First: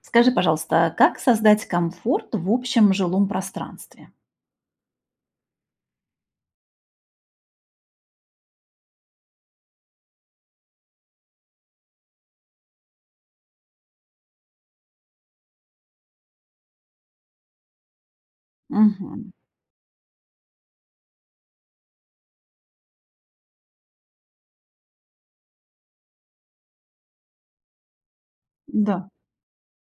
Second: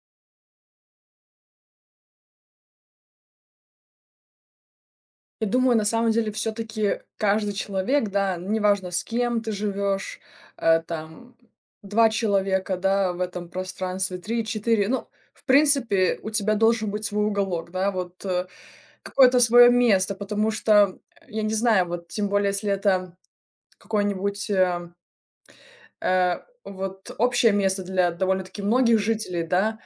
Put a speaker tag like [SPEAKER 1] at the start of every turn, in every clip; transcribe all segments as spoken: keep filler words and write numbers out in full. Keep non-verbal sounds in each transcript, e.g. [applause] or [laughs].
[SPEAKER 1] Скажи, пожалуйста, как создать комфорт в общем жилом пространстве?
[SPEAKER 2] Я думаю, на самом деле, все таки каждый человек, да, неважно, с кем ты живешь, э, там два человека, да, в этом пространстве, три, четыре. Ну, в принципе, у тебя должен быть свой уголок, да, вот, э,
[SPEAKER 1] Мгм.
[SPEAKER 2] какое-то свое место, потому что, я не знаю, вот тем более, если это какое-нибудь, э, э, вот общее место для довольно-таки многих
[SPEAKER 1] Да.
[SPEAKER 2] жителей, да,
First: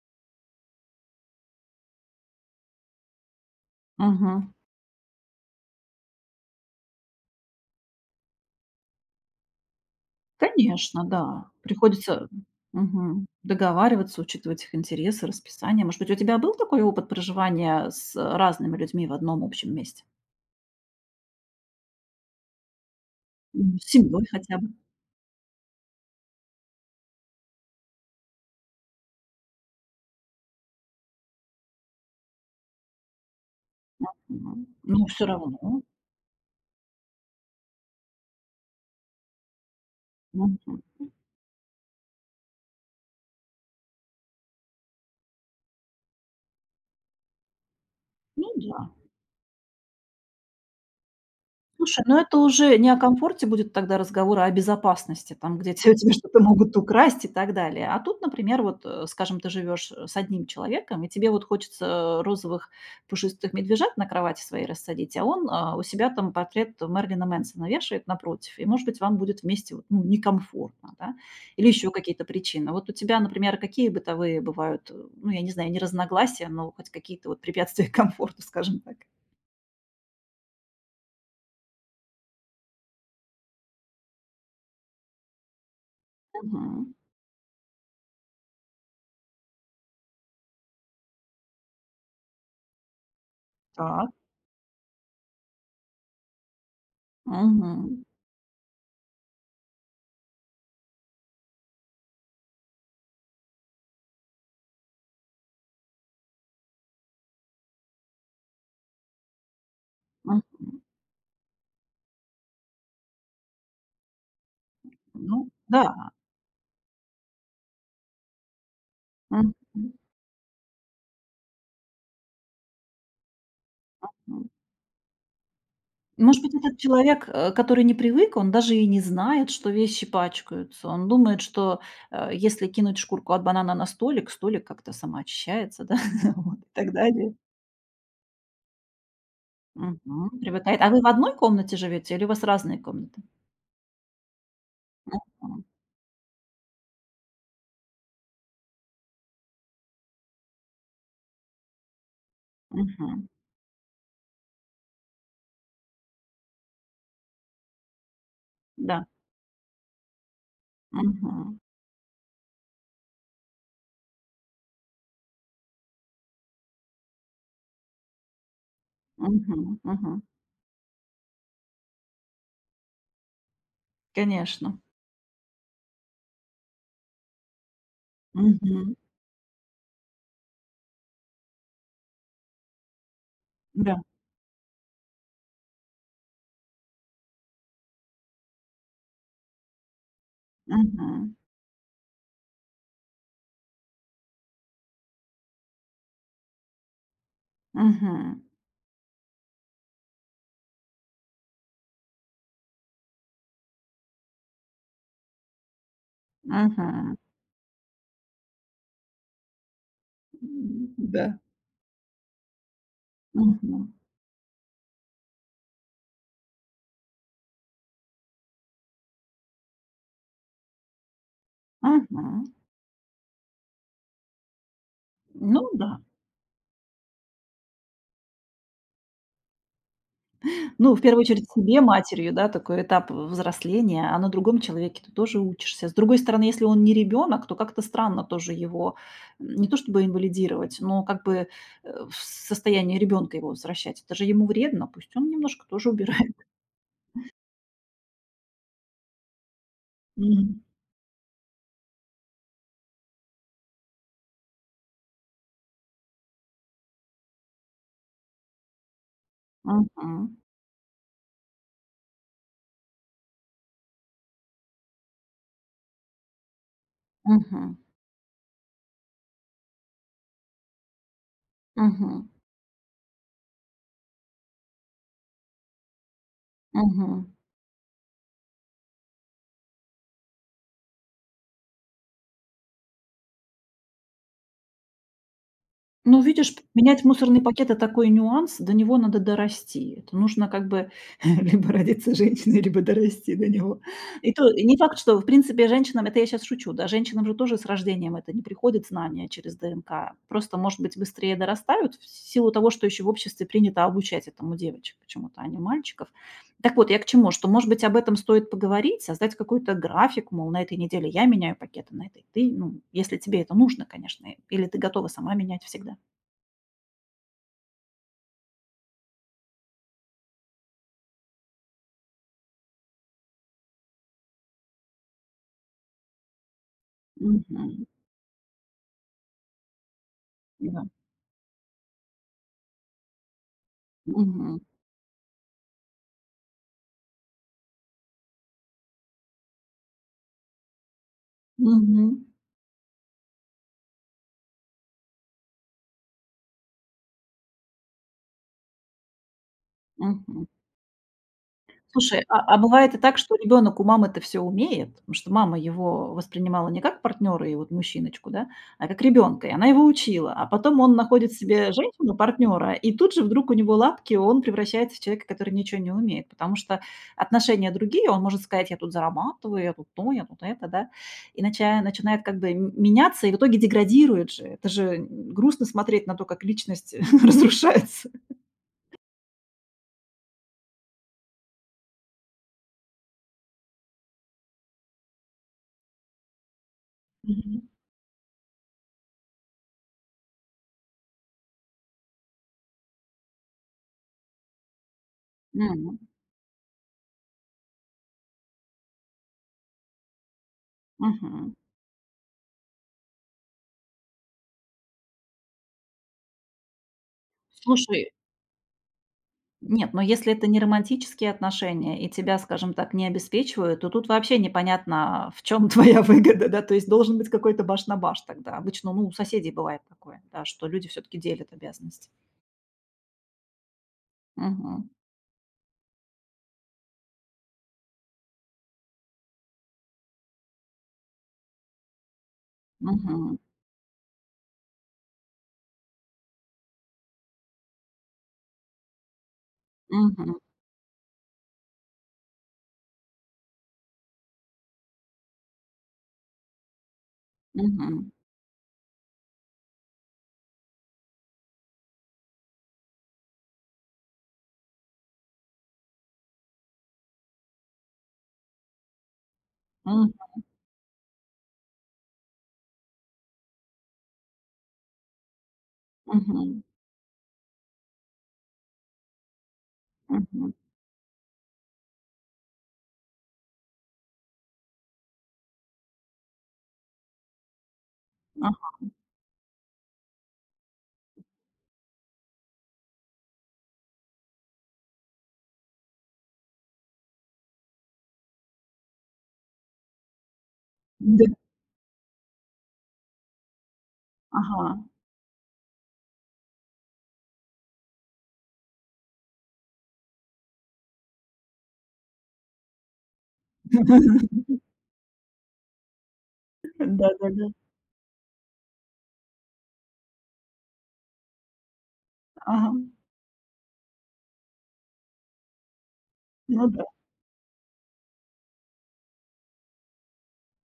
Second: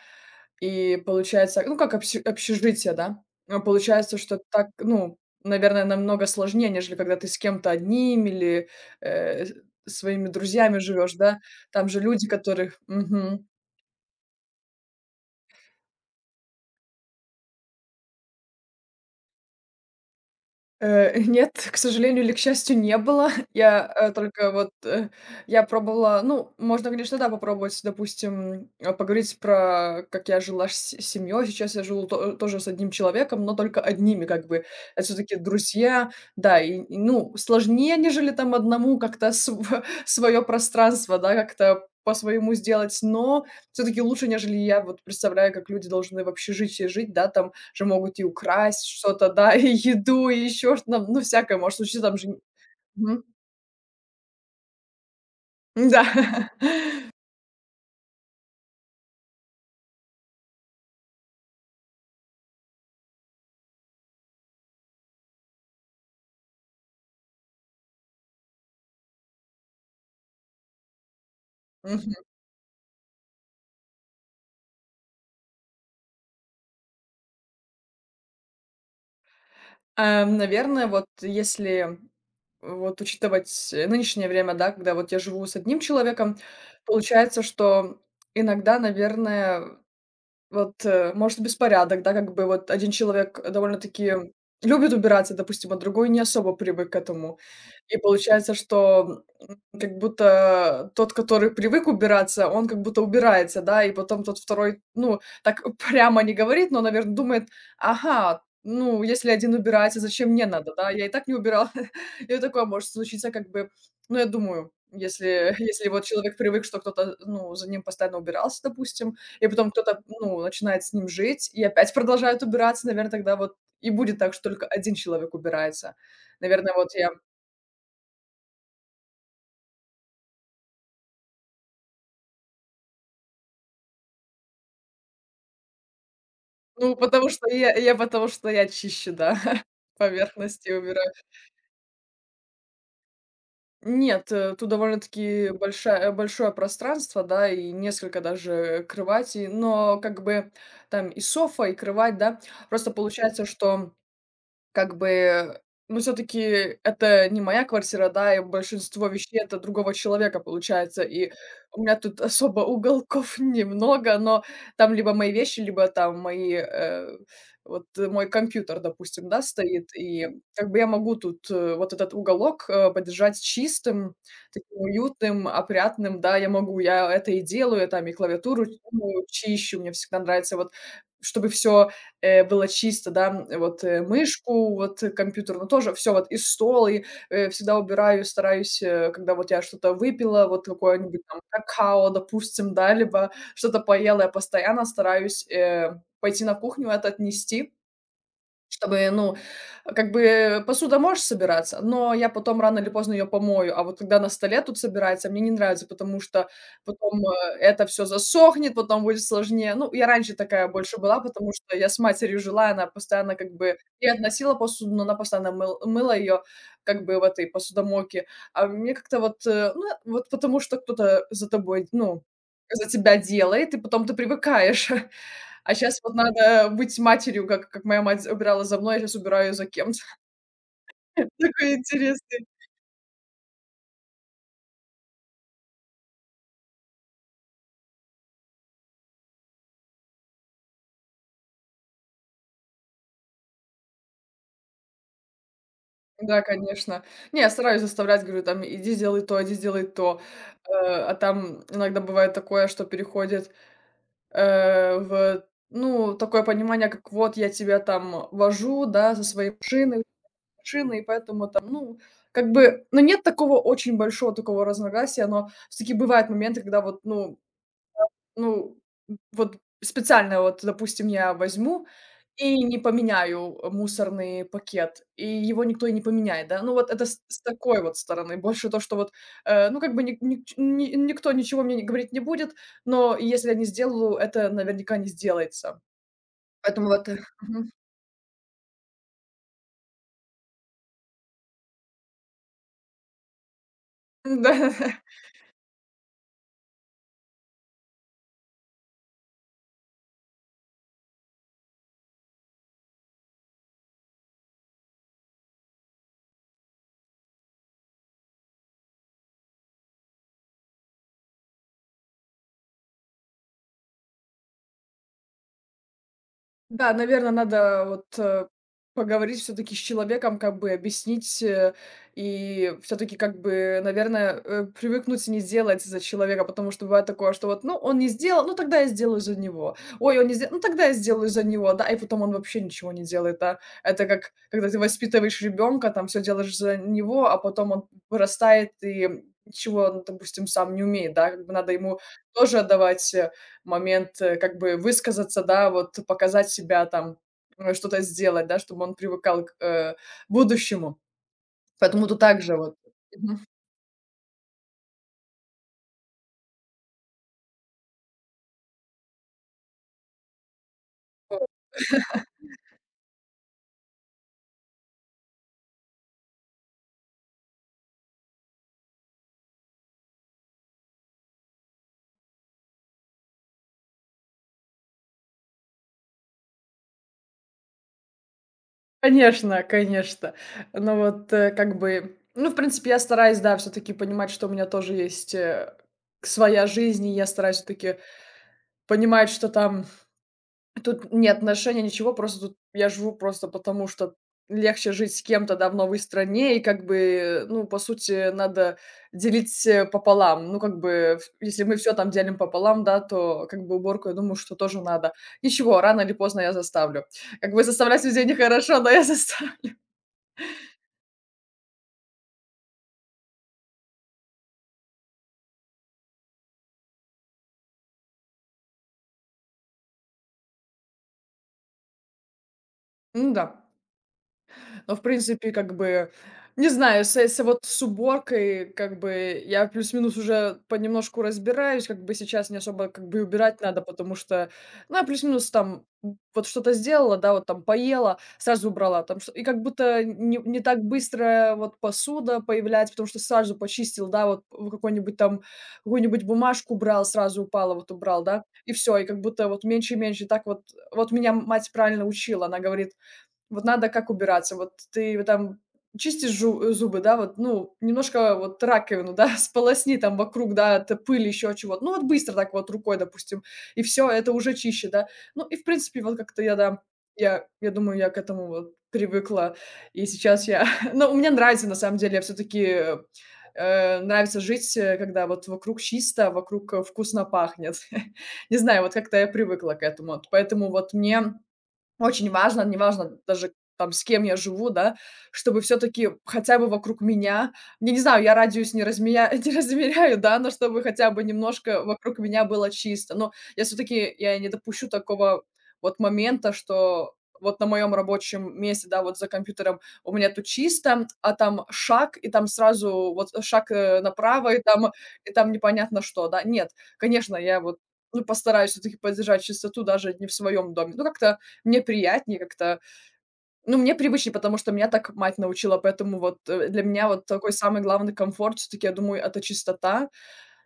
[SPEAKER 2] и получается, ну, как обсе общежитие, да. А получается, что
[SPEAKER 1] Мгм.
[SPEAKER 2] так, ну, наверное, намного сложнее, нежели когда ты с кем-то одним или, э, с своими друзьями
[SPEAKER 1] Конечно,
[SPEAKER 2] живешь, да.
[SPEAKER 1] да.
[SPEAKER 2] Там же люди,
[SPEAKER 1] Приходится,
[SPEAKER 2] которых...
[SPEAKER 1] мгм, договариваться, учитывать их интересы, расписание. Может быть, у тебя был такой опыт проживания с разными людьми в одном общем месте?
[SPEAKER 2] Э, нет, [laughs] к сожалению или к счастью, не было. [laughs]
[SPEAKER 1] М, с
[SPEAKER 2] Я, э,
[SPEAKER 1] семьей
[SPEAKER 2] только
[SPEAKER 1] хотя бы?
[SPEAKER 2] вот, э, я пробовала... Ну, можно, конечно, да, попробовать, допустим, э, поговорить про как я жила с с семьей. Сейчас я живу то тоже с одним человеком, но только одними как бы.
[SPEAKER 1] М, но
[SPEAKER 2] Это все
[SPEAKER 1] всё
[SPEAKER 2] таки
[SPEAKER 1] равно.
[SPEAKER 2] друзья, да, и и, ну, сложнее, нежели там одному как-то свое [laughs]
[SPEAKER 1] Мгм.
[SPEAKER 2] пространство, да, как-то по-своему сделать, но все таки лучше, нежели я вот представляю, как люди должны в общежитии жить, да, там что могут и
[SPEAKER 1] Ну
[SPEAKER 2] украсть
[SPEAKER 1] да.
[SPEAKER 2] что-то, да, [laughs] и еду, и еще что то... Ну, всякое может случиться,
[SPEAKER 1] Слушай,
[SPEAKER 2] там
[SPEAKER 1] ну это
[SPEAKER 2] же...
[SPEAKER 1] уже не о
[SPEAKER 2] Мгм.
[SPEAKER 1] комфорте будет тогда разговор, а о безопасности, там, где те [laughs] у
[SPEAKER 2] Да.
[SPEAKER 1] тебя что-то могут
[SPEAKER 2] [laughs]
[SPEAKER 1] украсть и так далее. А тут, например, вот, э, скажем, ты живешь э, с одним человеком, и тебе вот хочется э, розовых пушистых медвежат на кровати своей рассадить, а он а, у себя там портрет Мерлина Мэнсона вешает напротив, и, может быть, вам будет вместе вот, ну, некомфортно, да, или еще
[SPEAKER 2] Мгм.
[SPEAKER 1] какие-то причины. Вот у тебя, например, какие бытовые бывают, э, ну, я не знаю, не разногласия, но хоть какие-то вот препятствия [laughs] к комфорту, скажем так.
[SPEAKER 2] Эм, наверное, вот если вот учитывать, э, нынешнее время, да, когда вот я живу с одним человеком,
[SPEAKER 1] Мгм.
[SPEAKER 2] получается, что иногда, наверное... Вот, э, может, беспорядок, да, как бы вот один человек
[SPEAKER 1] Так.
[SPEAKER 2] довольно-таки любит убираться, допустим, а другой не особо привык к этому. И
[SPEAKER 1] Мгм.
[SPEAKER 2] получается, что, м, как будто тот, который привык убираться, он как будто убирается, да, и потом тот второй, ну, так [laughs] прямо не говорит, но, наверное, думает: "Ага, ну, если один убирается, зачем
[SPEAKER 1] Мгм.
[SPEAKER 2] мне надо, да, я и так не убирал". [laughs] И вот такое может случиться, как бы, ну, я думаю,
[SPEAKER 1] Ну
[SPEAKER 2] если [laughs] если вот
[SPEAKER 1] да.
[SPEAKER 2] человек привык, что кто-то, ну, за ним постоянно убирался, допустим, и
[SPEAKER 1] Мгм.
[SPEAKER 2] потом кто-то, ну, начинает с ним жить и опять [laughs] продолжают убираться. Наверное, тогда вот и будет так, что
[SPEAKER 1] М.
[SPEAKER 2] только один человек убирается.
[SPEAKER 1] Может быть,
[SPEAKER 2] Наверное,
[SPEAKER 1] этот
[SPEAKER 2] вот я...
[SPEAKER 1] человек, э, который не привык, он даже и не знает, что вещи пачкаются. Он думает, что, э, если кинуть шкурку от банана на столик, столик как-то самоочищается, да, [laughs] вот и так
[SPEAKER 2] Ну, потому
[SPEAKER 1] далее.
[SPEAKER 2] что я я потому что я чище, да, [laughs]
[SPEAKER 1] Мгм.
[SPEAKER 2] поверхности
[SPEAKER 1] Привыкает. А вы в
[SPEAKER 2] убираю.
[SPEAKER 1] одной комнате живете или у вас разные комнаты?
[SPEAKER 2] Нет, э, тут довольно-таки
[SPEAKER 1] Мгм.
[SPEAKER 2] большая большое пространство, да, и несколько даже кроватей, но как бы там и софа, и кровать, да. Просто
[SPEAKER 1] Мгм.
[SPEAKER 2] получается, что... Как бы, ну, все таки это не моя квартира, да, и
[SPEAKER 1] Да.
[SPEAKER 2] большинство вещей — это другого человека, получается. И
[SPEAKER 1] Мгм.
[SPEAKER 2] у меня тут особо уголков [laughs] немного, но там либо мои вещи, либо там мои, э, вот э, мой компьютер, допустим, да,
[SPEAKER 1] Мгм.
[SPEAKER 2] стоит.
[SPEAKER 1] Мгм.
[SPEAKER 2] И как бы я могу тут, э, вот этот уголок, э, поддержать чистым,
[SPEAKER 1] Конечно.
[SPEAKER 2] таким уютным, опрятным. Да, я могу, я это и делаю, я там и клавиатуру,
[SPEAKER 1] Мгм.
[SPEAKER 2] ну, чищу. Мне всегда нравится вот, чтобы все э, было чисто, да, вот,
[SPEAKER 1] Да.
[SPEAKER 2] э, мышку, вот, э, компьютерную тоже, все вот, и стол, и, э, всегда убираю, стараюсь, э, когда вот я что-то выпила, вот какое-нибудь
[SPEAKER 1] Мгм.
[SPEAKER 2] там какао, допустим, да, либо что-то поела, я постоянно стараюсь, э, пойти на кухню, это отнести.
[SPEAKER 1] Мгм.
[SPEAKER 2] Чтобы, ну, как бы посуда может собираться, но я потом рано или поздно ее помою. А вот когда на столе тут собирается, мне не нравится, потому что
[SPEAKER 1] Мгм.
[SPEAKER 2] потом э, это все засохнет, потом будет сложнее. Ну, я раньше такая
[SPEAKER 1] М,
[SPEAKER 2] больше была,
[SPEAKER 1] да.
[SPEAKER 2] потому что я с матерью жила, она постоянно как бы
[SPEAKER 1] Мгм.
[SPEAKER 2] и относила посуду, но она постоянно мыл- мыла ее как бы в этой посудомойке. А мне как-то вот, э, ну, вот потому что кто-то за тобой, ну,
[SPEAKER 1] Мгм.
[SPEAKER 2] за тебя делает, и потом ты привыкаешь. [laughs]
[SPEAKER 1] Ну
[SPEAKER 2] А
[SPEAKER 1] да.
[SPEAKER 2] сейчас вот надо быть матерью, как как моя мать убирала за мной, я сейчас убираю за кем-то.
[SPEAKER 1] Ну, в первую
[SPEAKER 2] [laughs]
[SPEAKER 1] очередь,
[SPEAKER 2] Такой
[SPEAKER 1] себе, матерью,
[SPEAKER 2] интересный.
[SPEAKER 1] да, такой этап взросления, а на другом человеке ты тоже учишься. С другой стороны, если он не ребенок, то как-то странно тоже его м, не то чтобы инвалидировать, но как бы э, в состояние ребенка его возвращать. Это же ему вредно, пусть он немножко тоже убирает.
[SPEAKER 2] Да, конечно. Не, я стараюсь заставлять, говорю, там: "Иди сделай то, иди сделай то".
[SPEAKER 1] Мгм.
[SPEAKER 2] Э, а там иногда бывает такое, что переходит, э, в, ну, такое понимание, как вот я тебя там вожу, да, со своей машины
[SPEAKER 1] Мгм.
[SPEAKER 2] машины, и поэтому там, ну, как бы, ну, нет такого очень большого такого разногласия, но все таки бывают моменты, когда вот, ну...
[SPEAKER 1] Мгм.
[SPEAKER 2] Ну, м, вот специально вот, допустим, я возьму
[SPEAKER 1] Мгм.
[SPEAKER 2] и не поменяю, э, мусорный пакет, и его никто и не поменяет, да. Ну, вот это с
[SPEAKER 1] Мгм.
[SPEAKER 2] с такой вот стороны. Больше то, что вот, э, ну, как бы ник ник ни никто ничего мне не говорить не будет, но если я не сделаю, это наверняка не сделается.
[SPEAKER 1] Ну, видишь, п
[SPEAKER 2] Поэтому
[SPEAKER 1] менять
[SPEAKER 2] вот, э,
[SPEAKER 1] мусорный пакет-
[SPEAKER 2] мгм.
[SPEAKER 1] это такой нюанс, до него надо дорасти. Это нужно как бы [laughs] либо родиться женщиной, либо дорасти до него. И
[SPEAKER 2] [laughs]
[SPEAKER 1] то и не факт,
[SPEAKER 2] Да.
[SPEAKER 1] что, в принципе, женщинам это я сейчас шучу, да, женщинам же тоже с рождением это не приходит знание через дэ эн ка. Просто, может быть, быстрее дорастают в силу того, что еще в обществе принято обучать этому девочек почему-то, а не мальчиков. Так вот, я к чему? Что, может быть, об этом стоит поговорить, создать какой-то график, мол, на этой неделе я меняю пакеты, на этой ты. Ну, если тебе это нужно, конечно, или ты готова сама менять всегда.
[SPEAKER 2] Да, наверное, надо вот, э, поговорить все таки с человеком, как бы объяснить, э, и все таки как бы, наверное, э, привыкнуть и не делать за человека, потому что бывает такое, что вот: "Ну,
[SPEAKER 1] Мгм.
[SPEAKER 2] он не сделал, ну тогда я сделаю за него. Ой, он не сделал, ну
[SPEAKER 1] Да.
[SPEAKER 2] тогда я сделаю за него". Да, и потом он вообще ничего не делает, да. Это как
[SPEAKER 1] Мгм.
[SPEAKER 2] когда ты воспитываешь ребенка, там все делаешь за него, а потом он вырастает и ничего, ну, допустим, сам не умеет, да, как бы надо
[SPEAKER 1] Мгм.
[SPEAKER 2] ему тоже отдавать. э, момент, э, как бы высказаться, да, вот показать себя там, э, что-то сделать, да, чтобы он привыкал к, э,
[SPEAKER 1] Мгм.
[SPEAKER 2] будущему. Поэтому тут
[SPEAKER 1] Слушай, а а
[SPEAKER 2] также вот.
[SPEAKER 1] бывает и так, что
[SPEAKER 2] Мгм.
[SPEAKER 1] ребенок у мамы-то все умеет, потому что мама его воспринимала не как партнера и вот мужчиночку, да, а как ребенка. И она его учила. А потом он находит себе женщину партнера и тут же вдруг у него лапки, он превращается в человека, который ничего не умеет, потому что отношения другие. Он может сказать: "Я тут зарабатываю, я тут то, я тут это", да, и нача начинает как бы м меняться, и в итоге деградирует же. Это же грустно смотреть на то, как личность [laughs] разрушается.
[SPEAKER 2] Конечно, конечно. Но вот, э, как бы, ну, в принципе, я стараюсь, да, все таки понимать, что у меня тоже есть, э, своя жизнь, и я стараюсь
[SPEAKER 1] Мгм.
[SPEAKER 2] все таки понимать, что там... Тут не отношения, ничего, просто тут я живу просто потому, что легче жить с кем-то, да, в
[SPEAKER 1] Мгм.
[SPEAKER 2] новой стране, и как бы, ну, по сути, надо делить э, пополам. Ну, как бы, в-
[SPEAKER 1] Мгм.
[SPEAKER 2] если мы все там делим пополам, да, то как бы уборку, я думаю, что тоже надо. Ничего, рано или поздно я заставлю. Как бы
[SPEAKER 1] Слушай.
[SPEAKER 2] заставлять людей нехорошо, но я заставлю. [laughs]
[SPEAKER 1] Нет, но если это не романтические отношения и тебя, скажем так, не обеспечивают, то тут вообще непонятно, в чем [laughs] твоя выгода, да. То есть должен быть какой-то баш на баш тогда. Обычно, ну, у соседей бывает такое, да, что люди все таки делят обязанности.
[SPEAKER 2] Ну да.
[SPEAKER 1] Мгм.
[SPEAKER 2] Но, в принципе, как бы, не знаю, с с вот с уборкой, как бы, я плюс-минус уже понемножку разбираюсь, как бы сейчас не особо как бы и
[SPEAKER 1] Мгм.
[SPEAKER 2] убирать надо, потому что, ну, я плюс-минус там м, вот что-то сделала, да, вот там поела, сразу убрала, там, что- и как будто
[SPEAKER 1] Мгм.
[SPEAKER 2] не, не так быстро вот посуда появляется, потому что сразу почистил, да, вот в какой-нибудь там, какую-нибудь бумажку брал, сразу упала, вот
[SPEAKER 1] Мгм.
[SPEAKER 2] убрал, да, и все, и как будто вот меньше и меньше, и так вот, вот меня мать правильно учила, она говорит, вот надо как убираться. Вот ты вот там чистишь жу зубы, да, вот, ну, немножко вот раковину, да, [laughs] сполосни
[SPEAKER 1] М.
[SPEAKER 2] там вокруг, да, от пыли, еще чего-то. Ну, вот быстро так вот рукой, допустим, и все, это уже чище, да. Ну, и в принципе, вот как-то я,
[SPEAKER 1] Мгм.
[SPEAKER 2] да, я я думаю, я к этому вот привыкла. И сейчас
[SPEAKER 1] Мгм.
[SPEAKER 2] я [laughs] ну, мне нравится, на самом деле, я все таки нравится жить, э, когда вот вокруг чисто, вокруг, э, вкусно пахнет. [laughs] Не знаю,
[SPEAKER 1] Ага.
[SPEAKER 2] вот как-то я привыкла к этому. Вот поэтому вот мне очень важно, неважно даже там, с кем я живу, да, чтобы все таки хотя бы вокруг меня, я не знаю, я радиус не размея [laughs] не размеряю, да, но чтобы хотя бы
[SPEAKER 1] Да.
[SPEAKER 2] немножко вокруг меня было чисто. Но я все таки я не
[SPEAKER 1] Ага.
[SPEAKER 2] допущу такого вот момента, что вот на моем рабочем месте, да, вот за компьютером у меня тут чисто, а там шаг, и там сразу вот шаг, э,
[SPEAKER 1] [laughs]
[SPEAKER 2] направо, и там и там непонятно что, да. Нет, конечно,
[SPEAKER 1] Да-да-да.
[SPEAKER 2] я вот, ну, постараюсь все таки поддержать чистоту даже не в своем доме. Ну, как-то мне приятнее
[SPEAKER 1] Ага.
[SPEAKER 2] как-то. Ну, мне привычнее, потому что меня так мать научила, поэтому вот,
[SPEAKER 1] Ну
[SPEAKER 2] э, для
[SPEAKER 1] да.
[SPEAKER 2] меня вот такой самый главный комфорт все таки я думаю, это чистота.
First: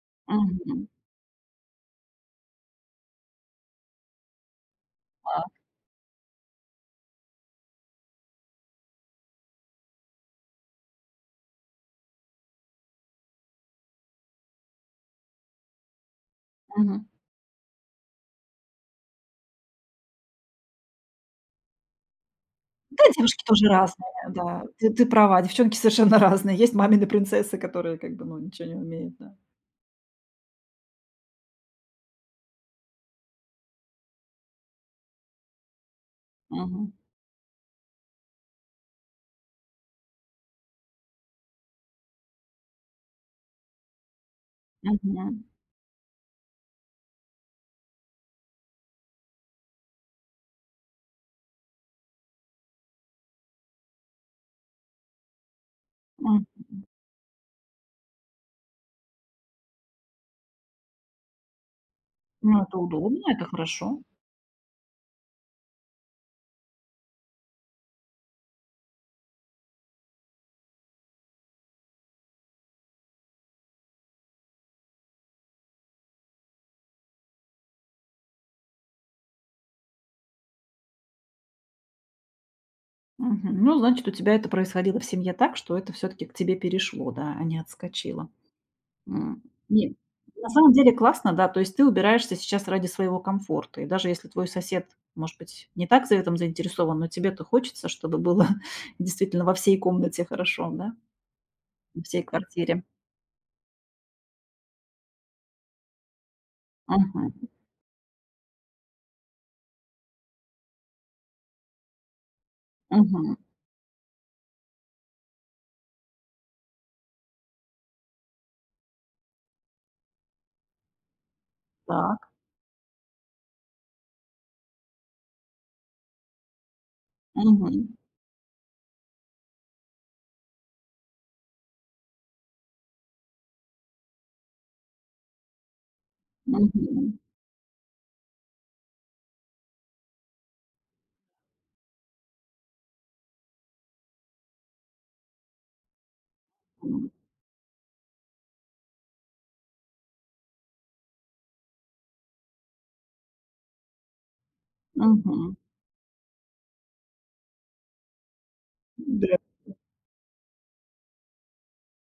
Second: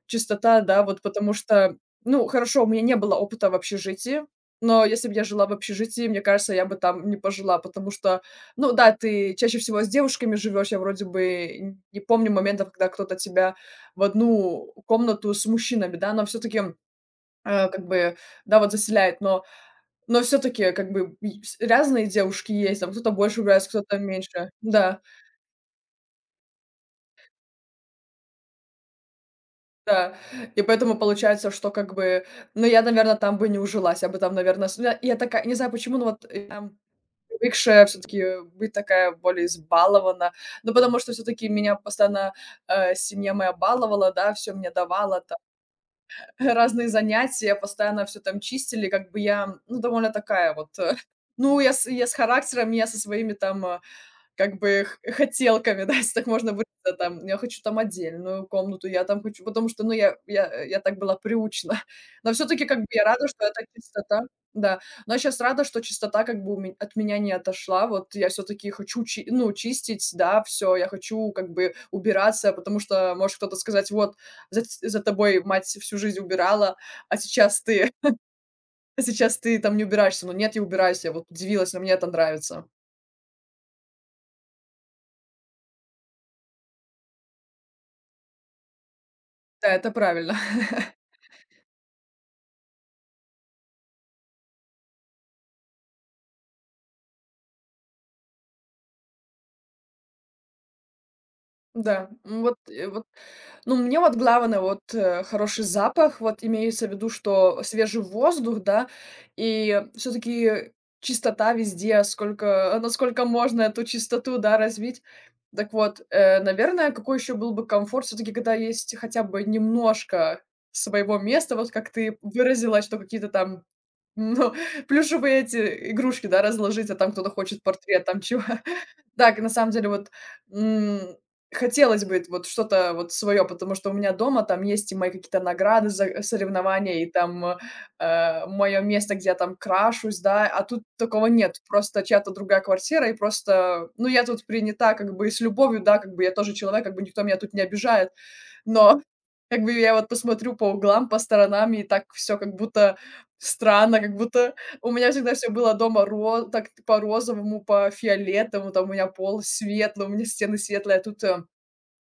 [SPEAKER 2] Чистота, да,
[SPEAKER 1] Мгм.
[SPEAKER 2] вот потому что, ну, хорошо, у меня не было опыта в общежитии, но если бы я жила
[SPEAKER 1] Так.
[SPEAKER 2] в общежитии, мне кажется, я бы там не пожила, потому что, ну да, ты чаще всего с девушками живешь. Я вроде бы н- не помню моментов, когда кто-то тебя в одну комнату с мужчинами, да, но все таки
[SPEAKER 1] Мгм.
[SPEAKER 2] как бы, да, вот заселяет. Но но все-таки, как бы, и вс разные девушки есть, там
[SPEAKER 1] Да,
[SPEAKER 2] кто-то больше
[SPEAKER 1] девушки тоже
[SPEAKER 2] убирается, кто-то
[SPEAKER 1] разные,
[SPEAKER 2] меньше.
[SPEAKER 1] да. Ты
[SPEAKER 2] Да,
[SPEAKER 1] ты права, девчонки совершенно [laughs] разные. Есть мамины принцессы, которые как бы, ну, ничего не умеют, да.
[SPEAKER 2] да. И поэтому получается, что как бы, ну, я, наверное, там бы не ужилась, я бы там, наверное, с я такая, не знаю почему, но вот я там
[SPEAKER 1] Мгм.
[SPEAKER 2] привыкшая все-таки быть такая более избалована. Ну, потому что все-таки меня постоянно, э, семья моя баловала, да, все мне давала, там
[SPEAKER 1] Мгм.
[SPEAKER 2] [laughs] разные занятия, постоянно все там чистили. Как бы я, ну, довольно такая вот, э, [laughs] ну, я с я с характером, я со своими там, э как бы х хотелками, [laughs] да, если так
[SPEAKER 1] Мгм.
[SPEAKER 2] можно выразиться, там, я хочу там отдельную комнату, я там хочу, потому что, ну, я я э, я так была приучена. [laughs] Но все
[SPEAKER 1] Ну,
[SPEAKER 2] таки
[SPEAKER 1] это
[SPEAKER 2] как бы, я рада,
[SPEAKER 1] удобно, это
[SPEAKER 2] что эта
[SPEAKER 1] хорошо.
[SPEAKER 2] чистота... Да, но я щас рада, что чистота, как бы, у ме от меня не отошла. Вот я все таки хочу чи ну, чистить, да, все. Я хочу, как бы, убираться, потому что может кто-то сказать: "Вот, за ть за тобой мать всю жизнь убирала, а сейчас ты [laughs] а сейчас ты там не убираешься". Ну нет, я убираюсь, я вот удивилась, но мне это нравится.
[SPEAKER 1] Мгм. Ну, значит, у тебя это происходило в семье так, что это все таки к тебе перешло, да, а не отскочило. М.
[SPEAKER 2] Да, это
[SPEAKER 1] Не,
[SPEAKER 2] правильно.
[SPEAKER 1] на самом деле классно, да, то есть ты убираешься сейчас ради своего комфорта. И даже если твой сосед, может быть, не так за этом заинтересован, но тебе-то хочется, чтобы было [laughs] действительно во всей комнате хорошо, да, во
[SPEAKER 2] Да,
[SPEAKER 1] всей
[SPEAKER 2] м, вот,
[SPEAKER 1] квартире.
[SPEAKER 2] э, вот. Ну, мне вот главное, вот, э, хороший запах, вот имеется в виду,
[SPEAKER 1] Мгм,
[SPEAKER 2] что свежий воздух, да, и все таки чистота везде, сколько, э, насколько
[SPEAKER 1] мгм.
[SPEAKER 2] можно эту чистоту, да, развить. Так вот, э, наверное, какой еще был бы комфорт все таки когда есть хотя бы немножко своего места, вот как ты
[SPEAKER 1] Так.
[SPEAKER 2] выразилась, что какие-то там ну, [laughs] плюшевые эти игрушки, да, разложить, а там кто-то хочет
[SPEAKER 1] Мгм,
[SPEAKER 2] портрет, там чего. [laughs] Так, на самом деле, вот, м, хотелось бы вот что-то вот свое, потому что у меня дома там есть и мои какие-то награды за соревнования, и
[SPEAKER 1] мгм,
[SPEAKER 2] там, э, мое место, где я там крашусь, да, а тут такого нет. Просто чья-то другая квартира, и просто, ну, я тут принята как бы и с любовью, да, как бы я тоже человек, как бы
[SPEAKER 1] м,
[SPEAKER 2] никто меня тут не обижает, но как бы я вот посмотрю по углам, по сторонам, и так все как будто странно, как будто у меня всегда все
[SPEAKER 1] мгм.
[SPEAKER 2] было дома ро так по розовому, по фиолетовому, там у меня
[SPEAKER 1] Да.
[SPEAKER 2] пол светлый, у меня стены светлые, а тут,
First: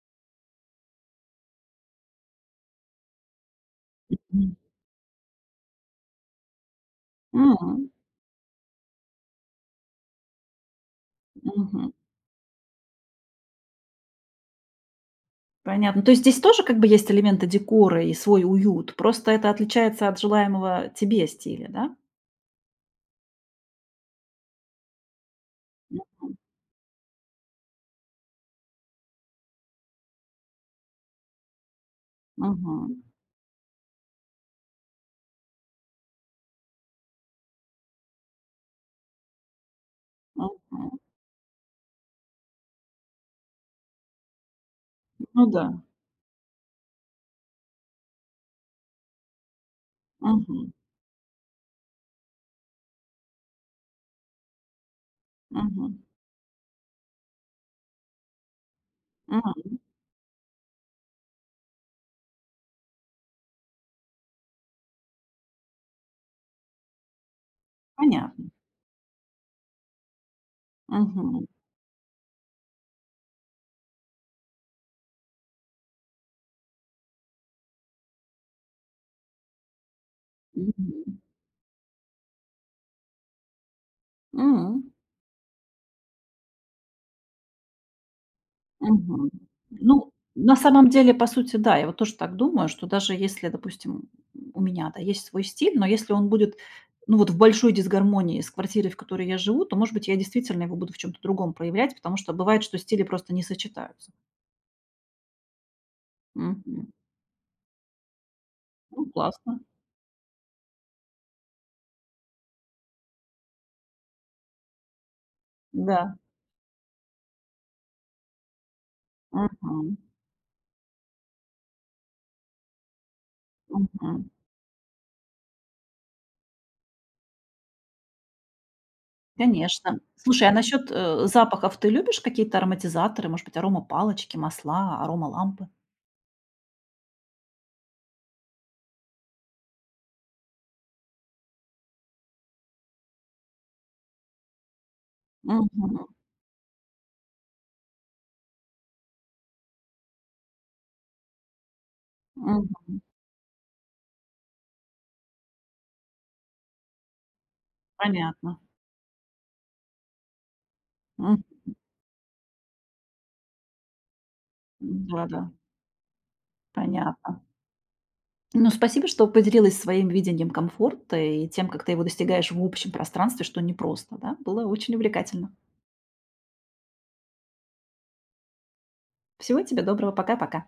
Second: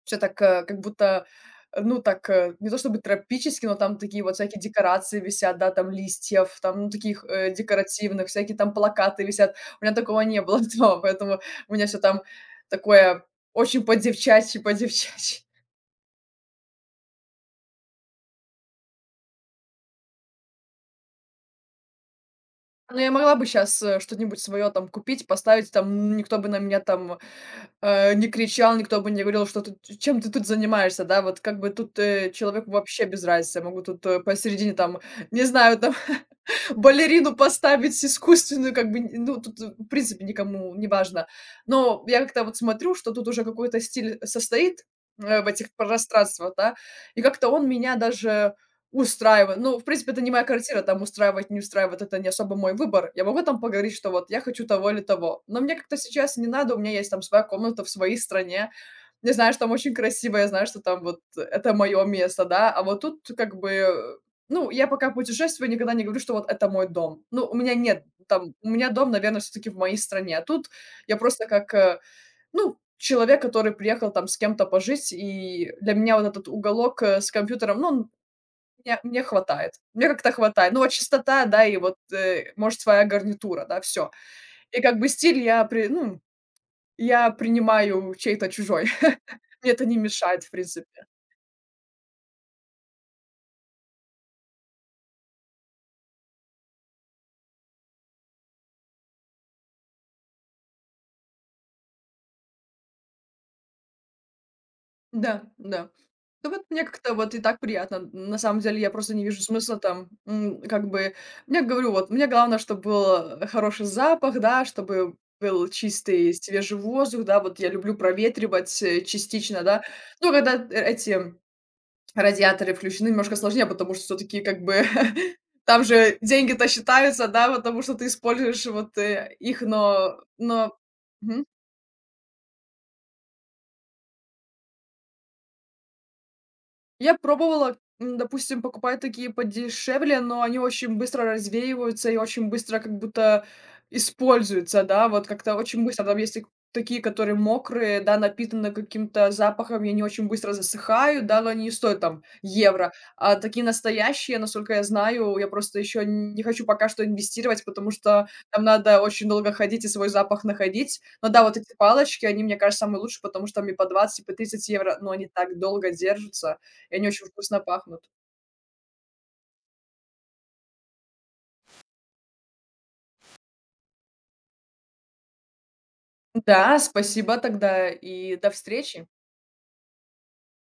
[SPEAKER 2] все так, э, как будто, э, ну, так, э, не то чтобы тропически, но там такие вот
[SPEAKER 1] М.
[SPEAKER 2] всякие декорации висят, да, там листьев, там, ну, таких, э,
[SPEAKER 1] М,
[SPEAKER 2] декоративных, всякие там плакаты висят. У меня такого не было [laughs] дома, поэтому у меня
[SPEAKER 1] мгм.
[SPEAKER 2] все там такое очень по-девчачьи, по-девчачьи.
[SPEAKER 1] Понятно. То есть здесь тоже как бы есть элементы декора и свой уют, просто это отличается от желаемого тебе стиля, да?
[SPEAKER 2] Ну, я могла бы сейчас что-нибудь свое там купить, поставить, там ну,
[SPEAKER 1] Мгм,
[SPEAKER 2] никто бы на меня там, э, не кричал, никто бы не говорил, что ты чем ты тут занимаешься, да. Вот как бы тут, э, человеку
[SPEAKER 1] мгм,
[SPEAKER 2] вообще без разницы. Я могу тут, э, посередине там, не знаю, там [laughs] балерину поставить искусственную, как бы, ну, тут, в принципе, никому не
[SPEAKER 1] мгм.
[SPEAKER 2] важно. Но я как-то вот смотрю, что тут уже какой-то стиль состоит, э,
[SPEAKER 1] Ну
[SPEAKER 2] в
[SPEAKER 1] да.
[SPEAKER 2] этих пространствах, да, и как-то он меня даже устраивает. Ну, в принципе, это не моя
[SPEAKER 1] Мгм,
[SPEAKER 2] квартира, там устраивать, не устраивать — это не особо мой выбор. Я могу там поговорить, что вот я хочу того или того, но мне
[SPEAKER 1] мгм,
[SPEAKER 2] как-то сейчас не надо, у меня есть там своя комната в своей стране. Я знаю, что там
[SPEAKER 1] м.
[SPEAKER 2] очень красиво, я знаю, что там вот это мое место, да, а вот тут как бы ну, я пока путешествую, никогда не говорю, что вот это мой дом. Ну, у меня нет
[SPEAKER 1] Понятно.
[SPEAKER 2] там, у меня дом, наверное, все-таки в моей стране. А тут я
[SPEAKER 1] Мгм,
[SPEAKER 2] просто как, э, ну, человек, который приехал там с кем-то пожить, и для меня вот этот уголок э, с компьютером, ну, он мне, мне хватает. Мне как-то хватает. Ну, вот
[SPEAKER 1] мгм,
[SPEAKER 2] чистота, да, и вот, э, может, своя гарнитура, да, все. И
[SPEAKER 1] м.
[SPEAKER 2] как бы стиль я, при, ну, я принимаю чей-то чужой. [laughs]
[SPEAKER 1] Мгм.
[SPEAKER 2] Мне это не
[SPEAKER 1] Ну,
[SPEAKER 2] мешает, в
[SPEAKER 1] на самом
[SPEAKER 2] принципе.
[SPEAKER 1] деле, по сути, да, я вот тоже так думаю, что даже если, допустим, у меня, да, есть свой стиль, но если он будет, ну, вот в большой дисгармонии с квартирой, в которой я живу, то, может быть, я действительно его буду в чем то другом проявлять, потому что бывает, что стили просто не сочетаются.
[SPEAKER 2] Да, да. Да вот мне
[SPEAKER 1] Мгм.
[SPEAKER 2] как-то вот и так приятно. На самом деле я
[SPEAKER 1] Ну,
[SPEAKER 2] просто не вижу
[SPEAKER 1] классно.
[SPEAKER 2] смысла там, м, как бы, я говорю, вот мне главное, чтобы был э, хороший запах, да, чтобы был
[SPEAKER 1] Да.
[SPEAKER 2] чистый, свежий воздух, да, вот я люблю проветривать э, частично, да.
[SPEAKER 1] Мгм.
[SPEAKER 2] Ну, когда э- эти радиаторы включены, немножко сложнее, потому что
[SPEAKER 1] Мгм.
[SPEAKER 2] все-таки как бы [laughs] там же деньги-то считаются, да, потому что ты используешь вот э, их,
[SPEAKER 1] Конечно.
[SPEAKER 2] но,
[SPEAKER 1] Слушай, а
[SPEAKER 2] но...
[SPEAKER 1] насчет, э,
[SPEAKER 2] Мгм.
[SPEAKER 1] запахов ты любишь какие-то ароматизаторы, может быть, аромапалочки, масла, аромалампы?
[SPEAKER 2] Я пробовала, м, допустим, покупать такие подешевле, но они очень быстро развеиваются и очень быстро как будто используются, да, вот как-то очень
[SPEAKER 1] Мгм.
[SPEAKER 2] быстро. Там есть и такие, которые мокрые, да, напитаны каким-то запахом, и они очень быстро засыхают, да, но они не стоят там
[SPEAKER 1] Мгм.
[SPEAKER 2] евро. А такие настоящие, насколько я знаю, я просто еще не хочу пока что инвестировать, потому что
[SPEAKER 1] Понятно.
[SPEAKER 2] там надо очень долго ходить и свой запах находить. Но да, вот эти палочки, они, мне кажется, самые лучшие, потому что там и по двадцать, и по тридцать евро, но они
[SPEAKER 1] Да-да,
[SPEAKER 2] так долго держатся и они очень
[SPEAKER 1] понятно.
[SPEAKER 2] вкусно пахнут.
[SPEAKER 1] Ну, спасибо, что поделилась своим видением комфорта и тем, как ты его достигаешь в общем пространстве, что непросто, да. Было очень увлекательно.
[SPEAKER 2] Да, спасибо тогда и до встречи.
[SPEAKER 1] Всего тебе доброго. Пока-пока.